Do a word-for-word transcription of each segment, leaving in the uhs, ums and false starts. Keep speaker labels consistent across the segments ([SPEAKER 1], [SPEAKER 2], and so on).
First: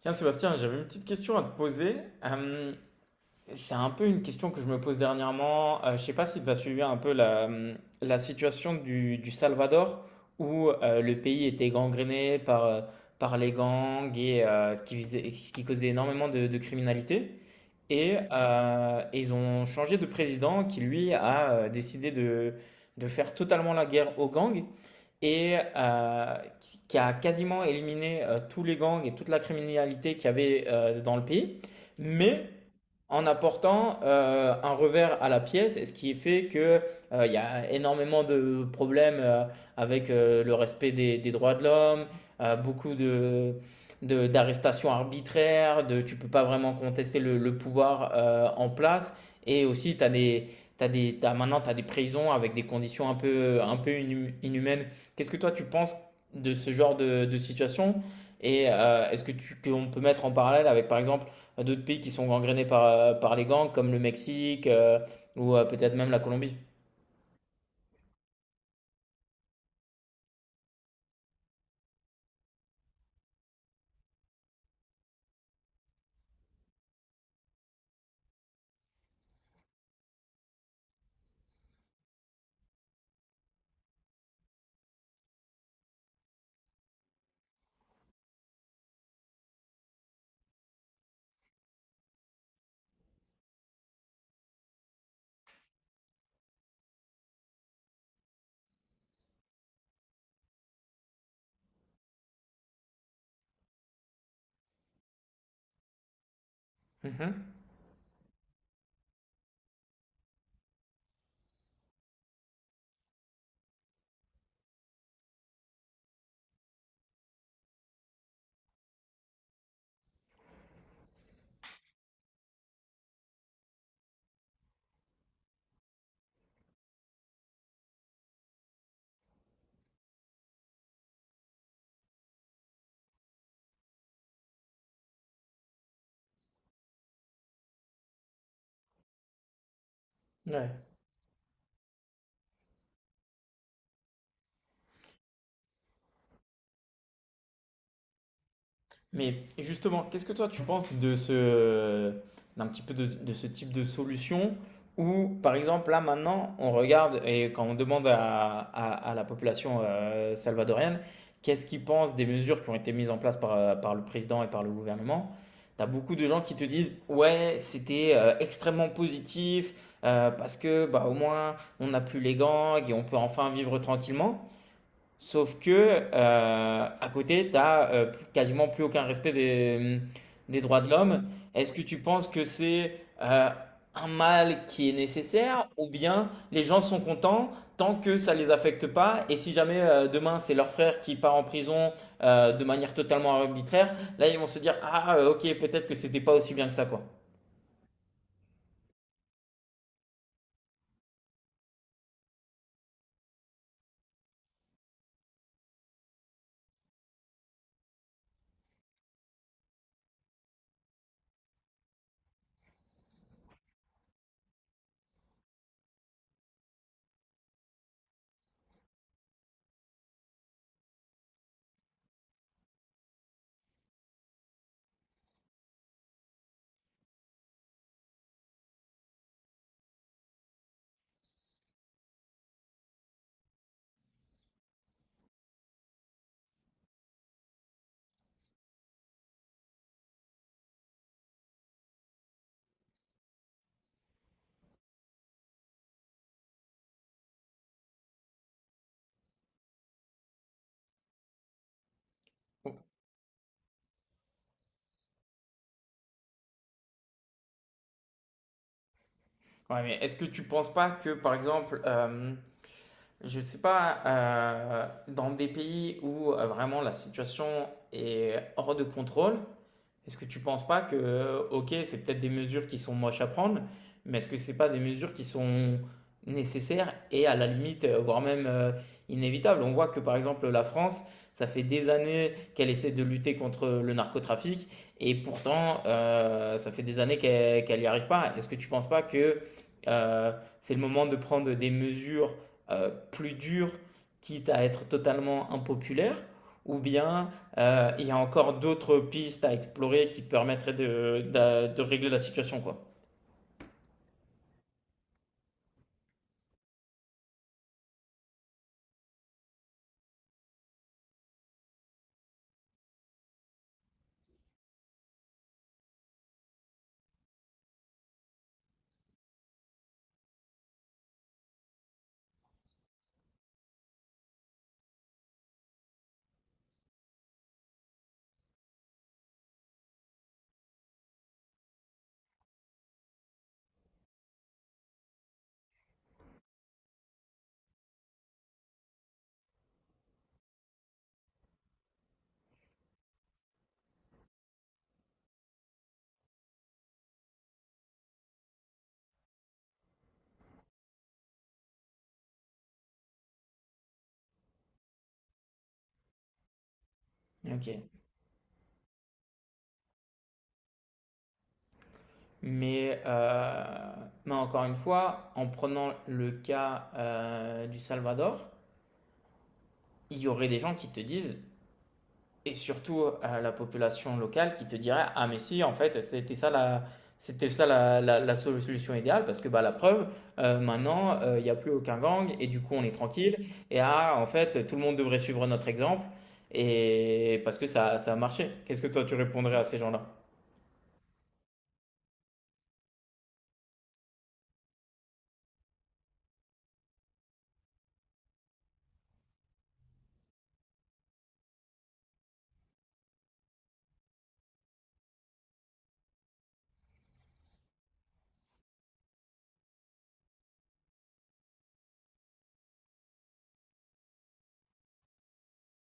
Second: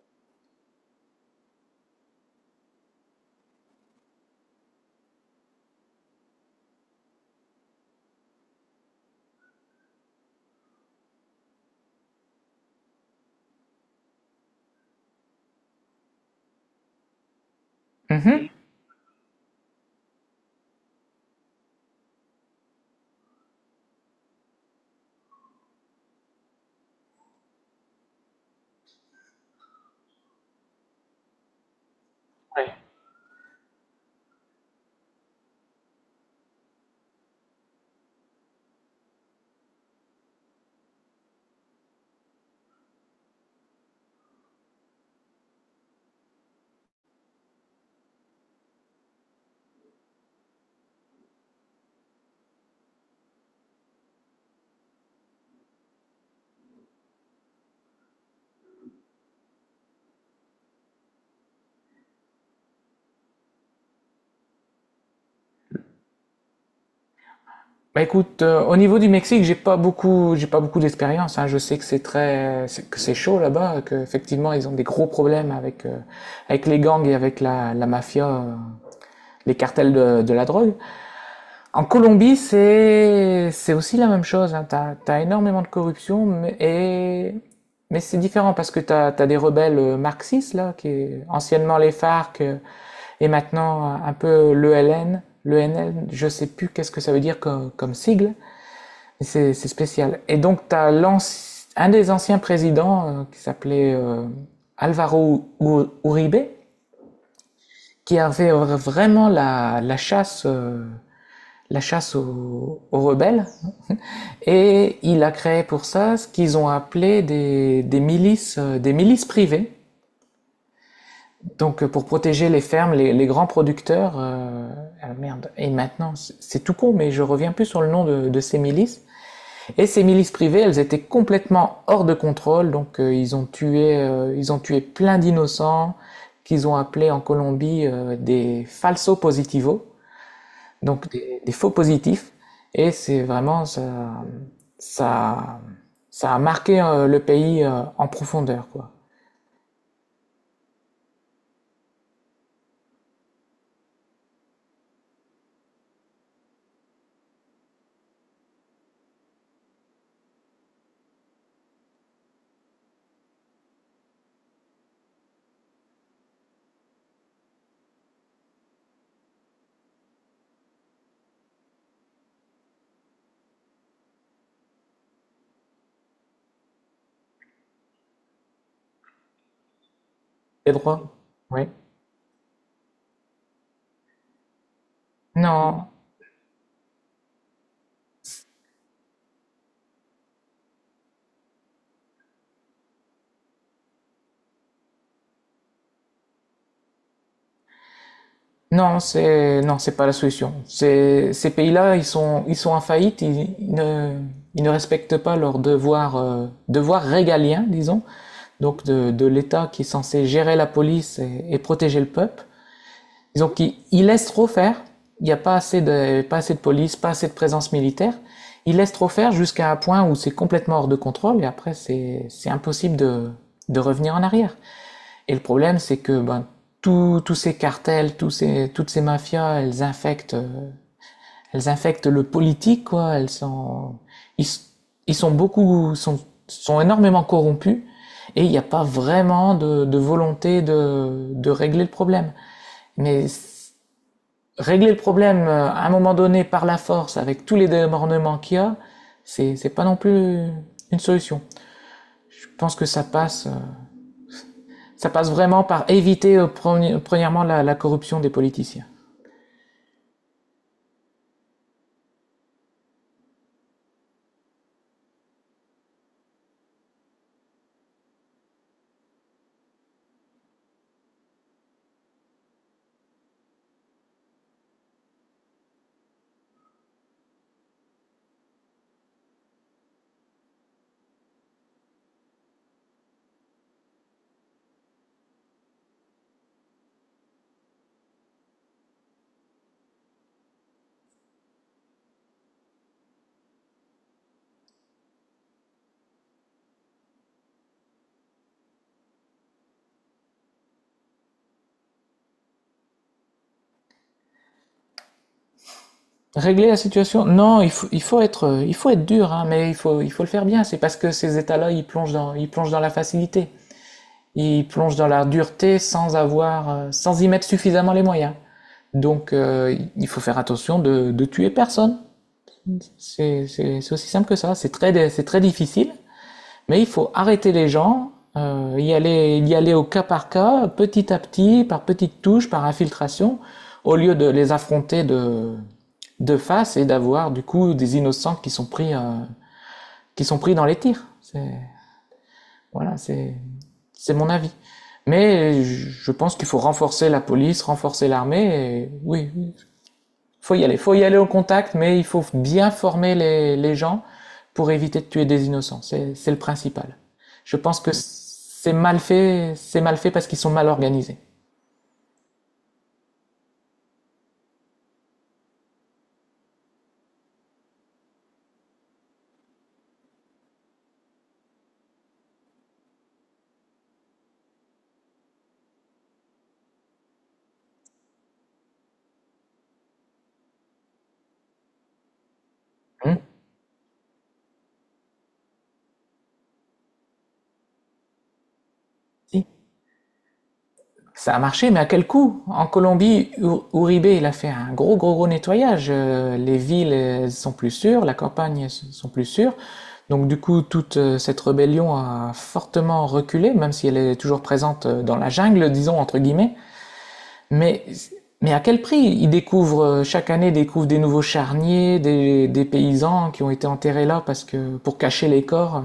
[SPEAKER 1] Tiens, Sébastien, j'avais une petite question à te poser. Euh, c'est un peu une question que je me pose dernièrement. Euh, je sais pas si tu as suivi un peu la, hum, la situation du, du Salvador, où euh, le pays était gangréné par, euh, par les gangs et euh, ce qui, faisait- ce qui causait énormément de, de criminalité. Et,
[SPEAKER 2] Mhm.
[SPEAKER 1] euh, et ils ont changé de président qui, lui, a euh, décidé de, de faire totalement la guerre aux gangs et euh, qui- qui a quasiment éliminé euh, tous les gangs et toute la criminalité qu'il y avait euh, dans le pays. Mais
[SPEAKER 2] Ouais.
[SPEAKER 1] en apportant euh, un revers à la pièce, et ce qui fait que euh, il y a énormément de problèmes euh, avec euh, le respect des, des droits de l'homme, euh, beaucoup de, de- d'arrestations arbitraires, de tu peux pas vraiment contester le, le pouvoir euh, en place, et aussi t'as des T'as des, t'as, maintenant, tu as des prisons avec des conditions un peu, un peu inhum- inhumaines. Qu'est-ce que toi, tu penses de ce genre de, de situation? Et euh, est-ce que tu, qu'on peut mettre en parallèle avec, par exemple, d'autres pays qui sont gangrénés par, euh, par les gangs, comme le Mexique euh, ou euh, peut-être même la Colombie.
[SPEAKER 2] Bah écoute, euh, au niveau du Mexique, j'ai pas beaucoup, j'ai pas beaucoup d'expérience, hein. Je sais que c'est très, c'est- que c'est chaud là-bas, que effectivement ils ont des gros problèmes avec euh, avec les gangs et avec la, la mafia, euh, les cartels de, de la drogue. En Colombie, c'est c'est aussi la même chose, hein. T'as, t'as énormément de corruption, mais, et... mais c'est différent parce que t'as, t'as des rebelles euh, marxistes, là, qui est anciennement les F A R C euh, et maintenant euh, un peu l'E L N. L'E N L, je sais plus qu'est-ce que ça veut dire comme, comme sigle, mais c'est c'est spécial. Et donc, t'as l'anci- un des anciens présidents euh, qui s'appelait euh, Alvaro U- Uribe,
[SPEAKER 1] Mhm.
[SPEAKER 2] qui avait vra- vraiment la, la chasse, euh, la chasse aux, aux rebelles. Et il a créé pour ça ce qu'ils ont appelé des, des milices, euh, des milices privées. Donc euh, pour protéger les fermes, les, les grands producteurs. Euh, ah, merde. Et maintenant, c'est tout con, mais je reviens plus sur le nom de, de ces milices. Et ces milices privées, elles étaient complètement hors de contrôle. Donc euh, ils ont tué, euh, ils ont tué plein d'innocents qu'ils ont appelés en Colombie euh, des falsos positivos.
[SPEAKER 1] Ouais.
[SPEAKER 2] Donc des, des faux positifs. Et c'est vraiment ça, ça, ça a marqué euh, le pays euh, en profondeur, quoi.
[SPEAKER 1] Mais justement, qu'est-ce que toi tu penses de ce, d'un petit peu de, de ce type de solution où, par exemple, là maintenant, on regarde et quand on demande à, à- à la population euh, salvadorienne qu'est-ce qu'ils pensent des mesures qui ont été mises en place par, euh, par le président et par le gouvernement, t'as beaucoup de gens qui te disent ouais, c'était euh, extrêmement positif euh, parce que bah, au moins on n'a plus les gangs et on peut enfin vivre tranquillement. Sauf que, euh, à côté, tu n'as quasiment plus aucun respect des, hum, des
[SPEAKER 2] Les
[SPEAKER 1] droits de
[SPEAKER 2] droits.
[SPEAKER 1] l'homme.
[SPEAKER 2] Oui.
[SPEAKER 1] Est-ce que tu penses que c'est euh, un mal qui est nécessaire ou
[SPEAKER 2] Non,
[SPEAKER 1] bien les gens sont contents tant que ça ne les affecte pas et si jamais euh, demain c'est leur frère qui part en prison euh, de manière totalement arbitraire, là ils vont se dire, ah euh, ok, peut-être que c'était pas aussi bien que ça, quoi.
[SPEAKER 2] non, c'est non, c'est pas la solution. C'est- ces pays-là, ils sont ils sont en faillite. Ils, ils ne ils ne respectent pas leurs devoirs euh, devoirs régaliens, disons, donc de de l'État qui est censé gérer la police et, et protéger le peuple. Disons qu'ils ils laissent trop faire. Il n'y a pas assez de, pas assez de police, pas assez de présence militaire. Ils laissent trop faire jusqu'à un point où c'est complètement hors de contrôle et après c'est, c'est impossible de, de revenir en arrière. Et le problème, c'est que ben, tous tous ces cartels, tous ces, toutes ces mafias, elles infectent, euh, elles infectent le politique, quoi. Elles sont, ils, ils sont beaucoup, sont, sont énormément corrompus et il n'y a pas vraiment de, de volonté de, de régler le problème. Mais régler le problème euh, à un moment donné par la force avec tous les débordements qu'il y a, c'est pas non plus une solution. Je pense que ça passe, euh, ça passe vraiment par éviter euh, premièrement la, la corruption des politiciens.
[SPEAKER 1] Ouais, mais est-ce que tu penses pas que, par exemple, euh, je sais pas, euh, dans des pays où euh, vraiment la situation est hors de contrôle, est-ce que tu penses pas que, euh, ok, c'est peut-être des mesures qui sont moches à prendre, mais est-ce que c'est pas des mesures qui sont nécessaires et à la limite, euh, voire même euh, inévitables? On voit que, par exemple, la France, ça fait des années qu'elle essaie de lutter contre le narcotrafic et pourtant, euh, ça fait des années qu'elle qu'elle n'y arrive pas. Est-ce que tu penses pas que euh, c'est le moment de prendre des mesures euh, plus dures, quitte à être totalement impopulaires. Ou bien euh, il y a encore d'autres pistes à explorer qui permettraient de, d'a- de régler la situation, quoi.
[SPEAKER 2] Régler la situation, non, il faut, il faut être, euh, il faut être dur, hein, mais il faut, il faut le faire bien. C'est parce que ces États-là, ils plongent dans, ils plongent dans la facilité, ils plongent dans la dureté sans avoir, euh, sans y mettre suffisamment les moyens. Donc, euh, il faut faire attention de, de tuer personne. C'est c'est- c'est aussi simple que ça. C'est très, dé- c'est très difficile, mais il faut arrêter les gens, euh, y aller, y aller au cas par cas, petit à petit, par petites touches, par infiltration, au lieu de les affronter de, de face et d'avoir du coup des innocents qui sont pris, euh, qui sont pris dans les tirs. C'est, voilà, c'est, c'est mon avis. Mais je je pense qu'il faut renforcer la police, renforcer l'armée. Et oui, faut y aller, faut y aller au contact, mais il faut bien former les, les gens pour éviter de tuer des innocents. C'est, c'est le principal. Je pense
[SPEAKER 1] Ok.
[SPEAKER 2] que c'est mal fait, c'est mal fait parce qu'ils sont mal organisés.
[SPEAKER 1] Mais, euh, mais encore une fois, en prenant le cas euh, du Salvador, il y aurait des gens qui te disent, et surtout à la population locale qui te dirait, ah mais si, en fait, c'était ça la, c'était ça la, la- la solution idéale parce que bah, la preuve, euh, maintenant, euh, il n'y a plus aucun gang et du coup on est
[SPEAKER 2] Hmm.
[SPEAKER 1] tranquille. Et ah, en fait, tout le monde devrait suivre notre exemple et parce que ça, ça a marché. Qu'est-ce que toi tu
[SPEAKER 2] Si.
[SPEAKER 1] répondrais à ces gens-là?
[SPEAKER 2] Ça a marché, mais à quel coût? En Colombie, Uribe, il a fait un gros, gros, gros nettoyage. Euh, Les villes sont plus sûres, la campagne sont plus sûres. Donc du coup, toute euh, cette rébellion a fortement reculé, même si elle est toujours présente euh, dans la jungle, disons, entre guillemets. Mais, mais à quel prix? Ils découvrent, euh, chaque année, découvrent des nouveaux charniers, des, des paysans qui ont été enterrés là parce que, pour cacher les corps, euh,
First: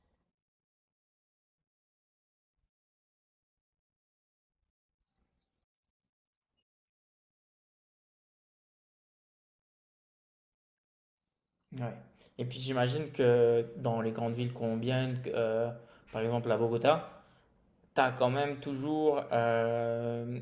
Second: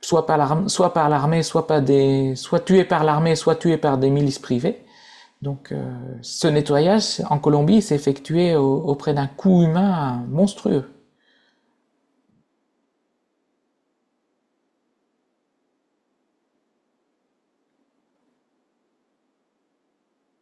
[SPEAKER 2] soit par l'armée, soit par l'armée, soit pas des, soit tués par l'armée, soit tués par des milices privées. Donc, euh, ce nettoyage en Colombie s'est effectué au- auprès d'un coût humain monstrueux.
[SPEAKER 1] Ouais. Et puis j'imagine que dans les grandes villes colombiennes, euh, par exemple à Bogota, t'as quand même toujours euh,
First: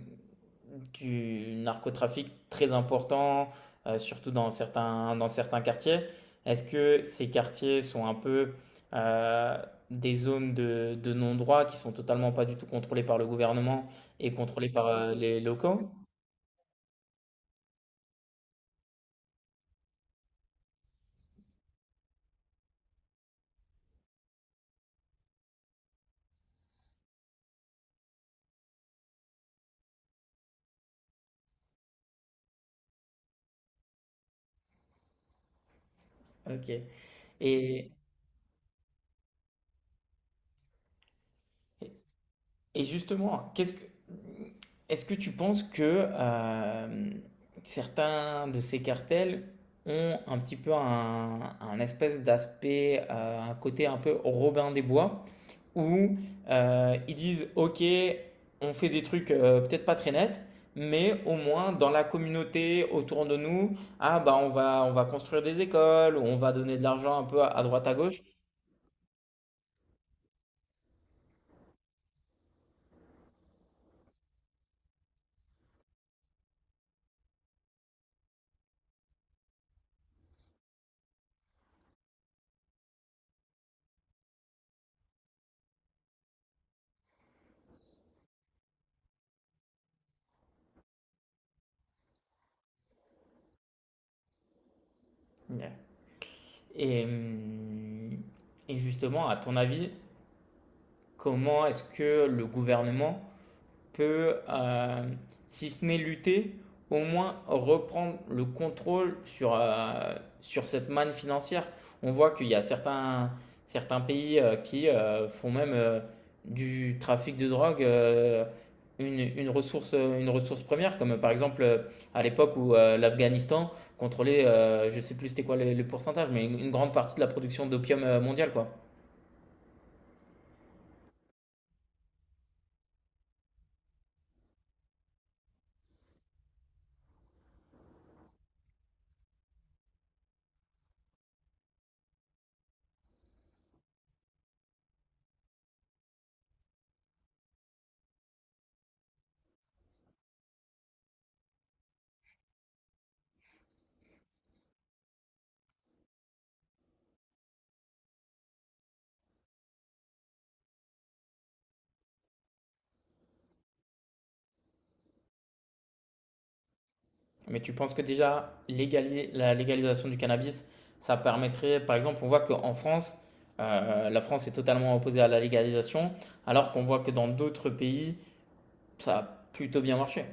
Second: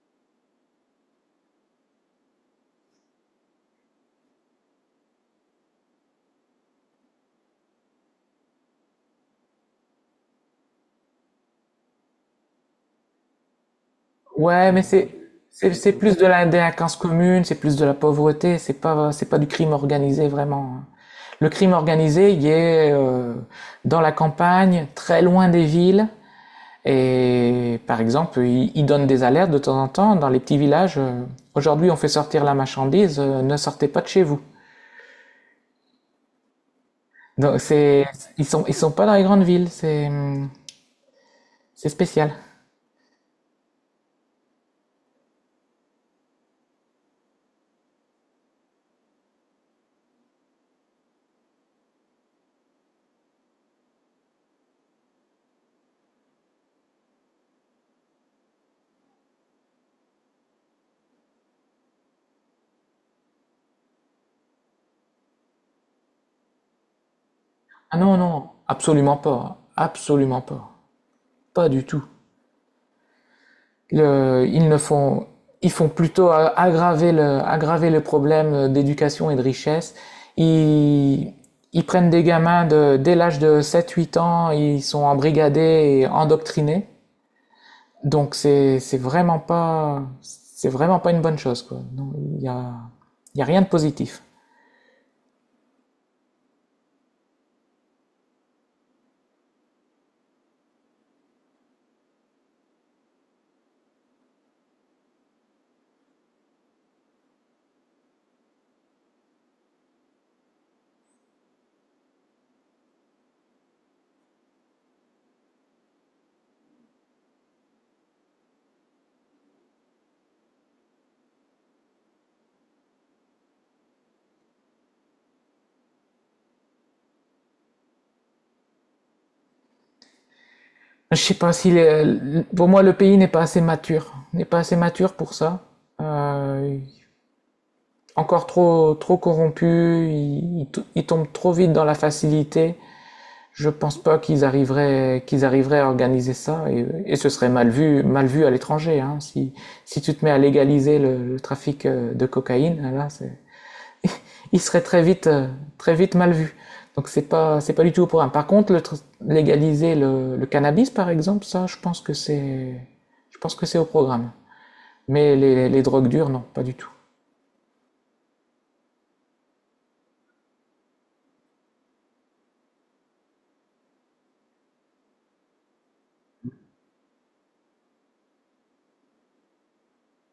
[SPEAKER 1] du narcotrafic très important, euh, surtout dans certains, dans certains quartiers. Est-ce que ces quartiers sont un peu euh, des zones de, de non-droit qui sont totalement pas du tout contrôlées par le gouvernement et contrôlées
[SPEAKER 2] Ouais, mais
[SPEAKER 1] par
[SPEAKER 2] c'est
[SPEAKER 1] euh, les
[SPEAKER 2] c'est
[SPEAKER 1] locaux?
[SPEAKER 2] c'est plus de la délinquance commune, c'est plus de la pauvreté, c'est pas c'est pas du crime organisé vraiment, hein. Le crime organisé, il est euh, dans la campagne, très loin des villes. Et par exemple, ils ils donnent des alertes de temps en temps dans les petits villages. euh, Aujourd'hui, on fait sortir la marchandise, euh, ne sortez pas de chez vous.
[SPEAKER 1] Ok.
[SPEAKER 2] Donc
[SPEAKER 1] Et,
[SPEAKER 2] c'est Ils sont ils sont pas dans les grandes villes, c'est hum, c'est spécial.
[SPEAKER 1] Et justement, qu'est-ce que, est-ce que tu penses que euh, certains de ces cartels ont un petit peu un, un espèce d'aspect, euh, un côté un peu Robin des Bois, où euh, ils disent, OK, on fait des trucs euh, peut-être pas très nets, mais au moins dans la communauté autour de nous, ah bah on va, on va construire des écoles, on va donner de l'argent un peu à, à droite à
[SPEAKER 2] Ah non
[SPEAKER 1] gauche.
[SPEAKER 2] non, absolument pas, absolument pas, pas du tout. Le- ils ne font, Ils font plutôt a- aggraver le, aggraver le problème euh, d'éducation et de richesse. Ils, ils prennent des gamins de, dès l'âge de sept-huit ans, ils sont embrigadés et endoctrinés. Donc c'est, c'est vraiment pas, c'est vraiment pas une bonne chose, quoi. Non, il y a, il y a rien de positif.
[SPEAKER 1] Ouais. Et, hum, et justement, à ton avis, comment est-ce que le gouvernement peut, euh, si ce n'est lutter, au moins reprendre le contrôle sur, euh, sur cette manne financière. On voit qu'il y a certains, certains pays euh, qui euh, font même euh, du trafic de drogue euh, une, une ressource, euh, une ressource première, comme euh, par exemple euh, à l'époque où euh, l'Afghanistan contrôlait, euh, je ne sais plus c'était quoi le, le pourcentage, mais une, une grande partie de la production d'opium euh, mondiale, quoi.
[SPEAKER 2] Je sais pas si, les- pour moi, le pays n'est pas assez mature, n'est pas assez mature pour ça. Euh, Encore trop, trop corrompus, ils, ils tombent trop vite dans la facilité. Je pense pas qu'ils arriveraient, qu'ils arriveraient à organiser ça et, et ce serait mal vu, mal vu à l'étranger, hein. Si, si tu te mets à légaliser le, le trafic euh, de cocaïne, là, c'est, il serait très vite, euh, très vite mal vu. Donc c'est pas, c'est pas du tout au programme. Par contre, le légaliser le, le cannabis, par exemple, ça, je pense que c'est, je pense que c'est au programme. Mais les, les drogues dures, non, pas du tout.
[SPEAKER 1] Mais tu penses que déjà, légali- la légalisation du cannabis, ça permettrait, par exemple, on voit qu'en France, euh, la France est totalement opposée à la légalisation, alors qu'on voit que dans d'autres pays, ça a plutôt bien marché.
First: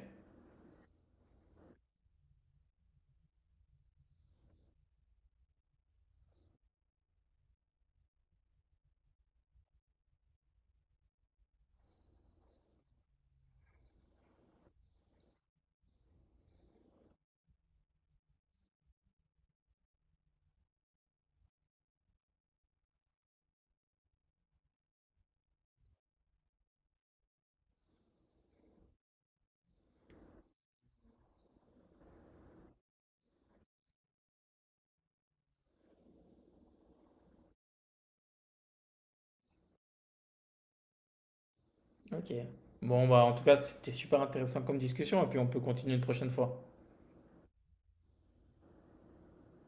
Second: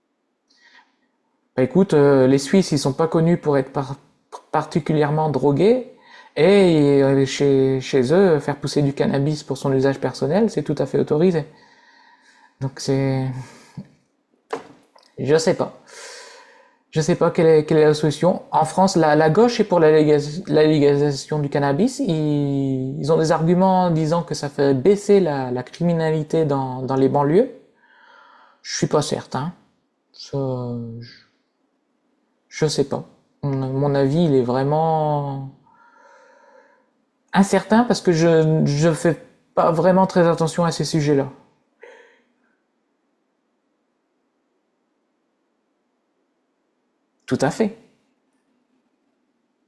[SPEAKER 2] Bah, écoute, euh, les Suisses, ils sont pas connus pour être par- particulièrement drogués, et euh, chez, chez eux, faire pousser du cannabis pour son usage personnel, c'est tout à fait autorisé. Donc c'est... Je sais pas. Je sais pas quelle est, quelle est la solution. En France, la, la gauche est pour la, légalis- la légalisation du cannabis. Ils, ils ont des arguments disant que ça fait baisser la, la criminalité dans, dans les banlieues. Je suis pas certain. Ça, je, je sais pas. Mon mon avis, il est vraiment incertain parce que je ne fais pas vraiment très attention à ces sujets-là.
[SPEAKER 1] Ok. Bon, bah, en tout cas, c'était super intéressant comme discussion, et puis on peut continuer une prochaine fois.
[SPEAKER 2] Tout à fait.